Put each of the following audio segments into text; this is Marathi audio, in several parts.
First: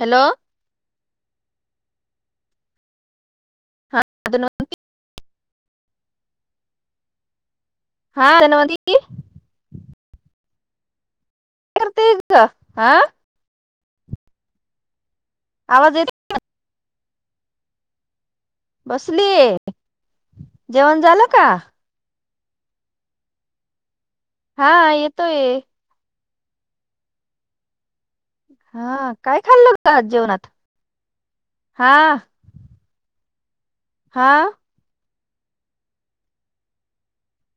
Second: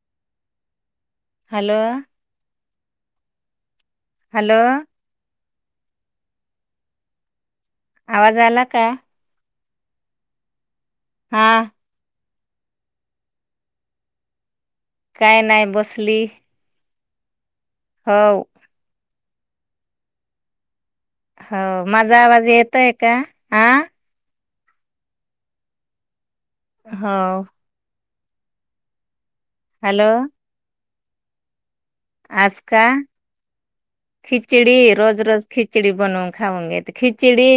हॅलो हॅलो हा हॅलो धनवंती हा आवाज आला का? हा काय करते हा काय नाही आवाज येत बसली होव बसलीये जेवण झालं का? येतय का हा हा येेतो ये होव हा काय खाल्लं होत हॅलो आज जेवणात? हा आज का हा खिचडी रोज रोज खिचडी बनवून खाऊन येते, खिचडी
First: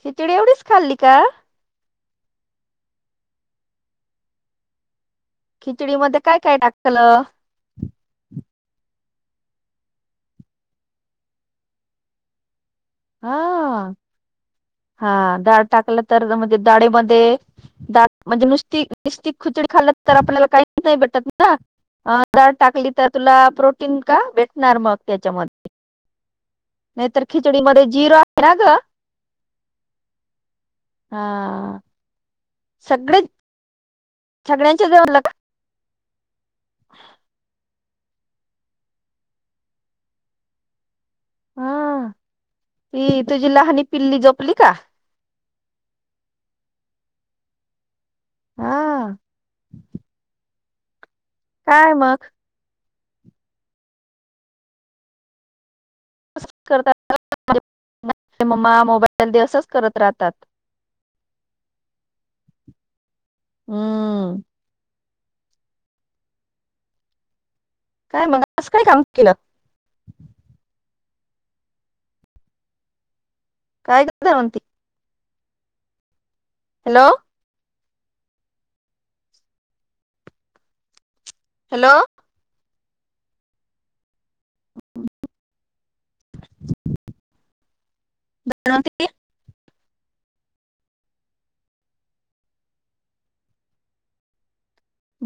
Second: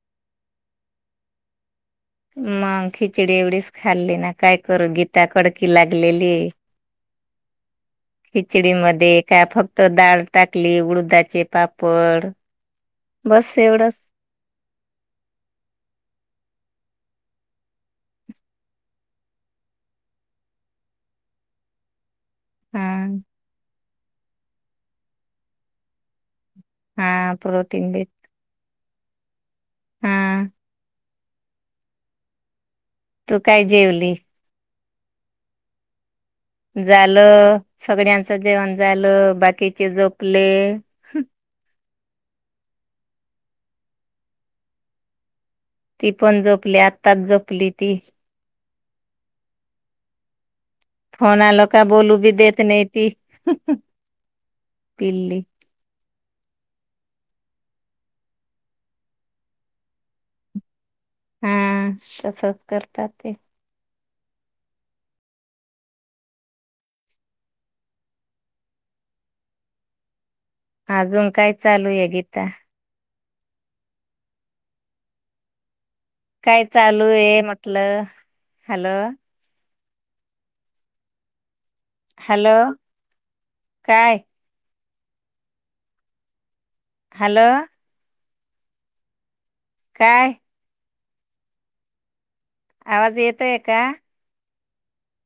खिचडी एवढीच खाल्ली का? मग खिचडी एवढीच खाल्ली ना काय करू गी खिचडी मध्ये काय काय टाकलं? खिचडीमध्ये का फक्त डाळ टाकली उडदाचे पापड बस हा एवढंच हा डाळ टाकलं तर म्हणजे दाडेमध्ये दा म्हणजे नुसती नुस्ती खुचडी खाल्लं तर आपल्याला काहीच नाही भेटत ना डाळ हा टाकली तर तुला प्रो टिन का भेटणार मग त्याच्यामध्ये. नाही तर हा खिचडीमध्ये प्रोटीन बी झिरो [unintelligible] ग हा. हा. सगळे तु काय जेवली? [unintelligible] जेवला का? झालं. सगळ्यांचं जेवण झालं, बाकीचे जोपले. हा ती तुझी लहानी पिल्ली जोपली का? ती पण जोपली आताच जोपली ती. हा. फोन आलो का काय बोलू मग बी देत नाही. ती पिल्ली. असंच [inaudible] मम्मा मोबाईल दे असंच करत राहतात हा तसच करता ते. हम्म काय मग. अस काय काम केलं. अजून काय चालू आहे गीता? काय गं दवंती. काय चालू ए म? हॅलो. हॅलो. Hello hello. काय? [inaudible] हॅलो. धनवंती? काय? आवाज येतय का?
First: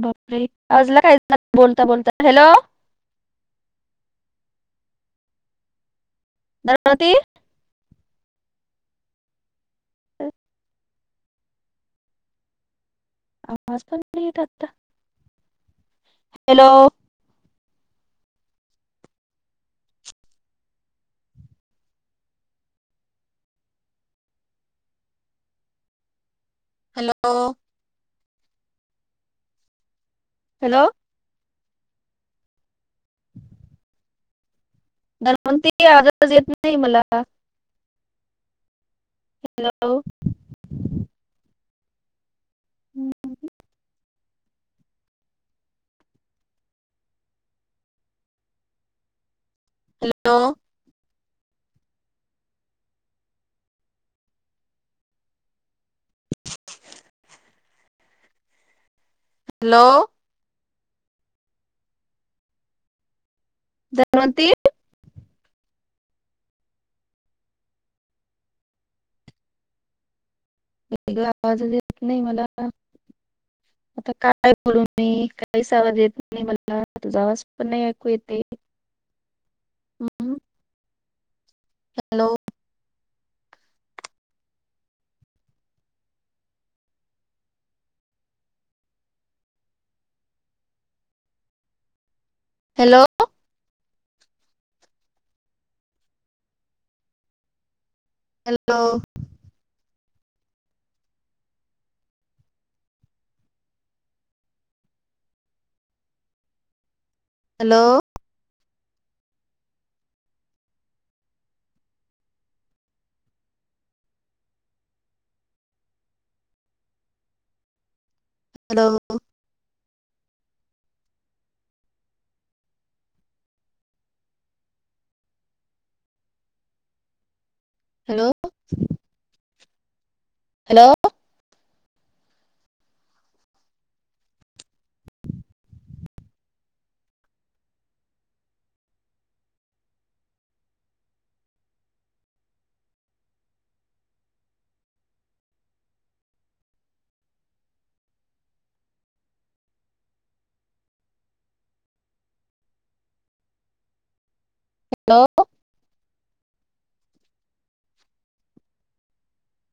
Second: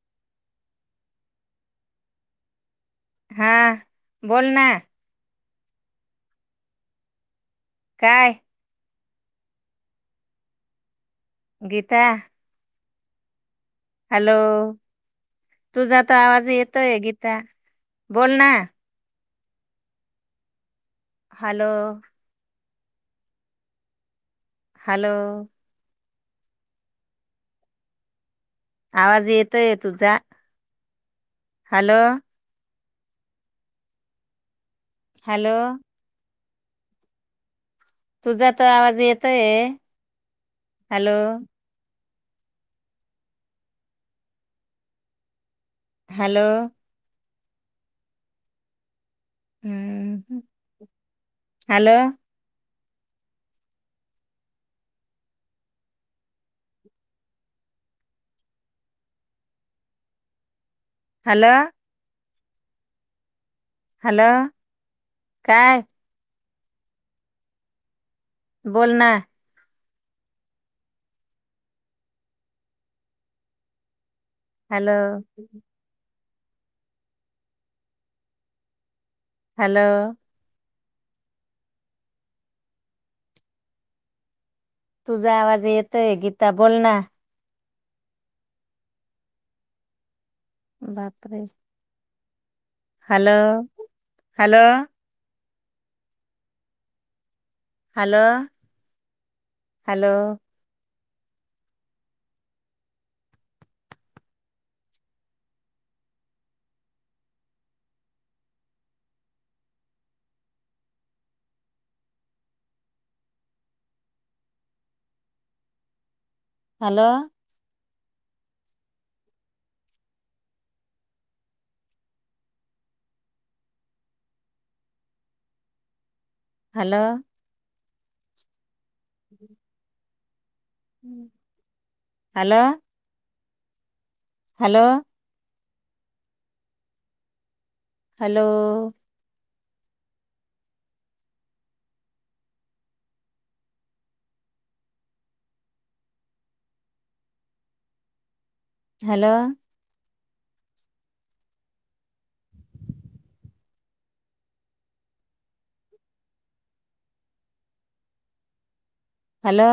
बापरे! आवाजला काय झालं बोलता बोलता? हॅलो. हा बोल ना. धनवती. काय? [unintelligible] गीता. आवाज पण येत नाही हॅलो आत्ता. तुझा तर आवाज येतोय गीता. बोल ना. हॅलो. हॅलो. हॅलो. आवाज येतय तुझा. हॅलो. हॅलो. [inaudible] हॅलो धनवती आवाज तुझं येत नाही. नाही मला तुझा तर आवाज ज येतोय. हॅलो हॅलो, [unintelligible] हॅलो, हॅलो, हम्म hello, [inaudible] hello, hello, hello Dhanwanti? काय? बोलना. इकडे आवाजच येत नाही मला. आता काय काय बोलू हॅलो मी? काहीच अवाज येत नाही. आणि मला तुझा आवाज पण नाही ऐकू येत ये. हॅलो हॅलो, तुझा आवाज येतोय गीता बोलना. बापरे! Hello, hello, hello hello, hello, hello, hello, hello, hello, hello, हम- हॅलो हं. Hello, hello, hello, hello, hello, hello,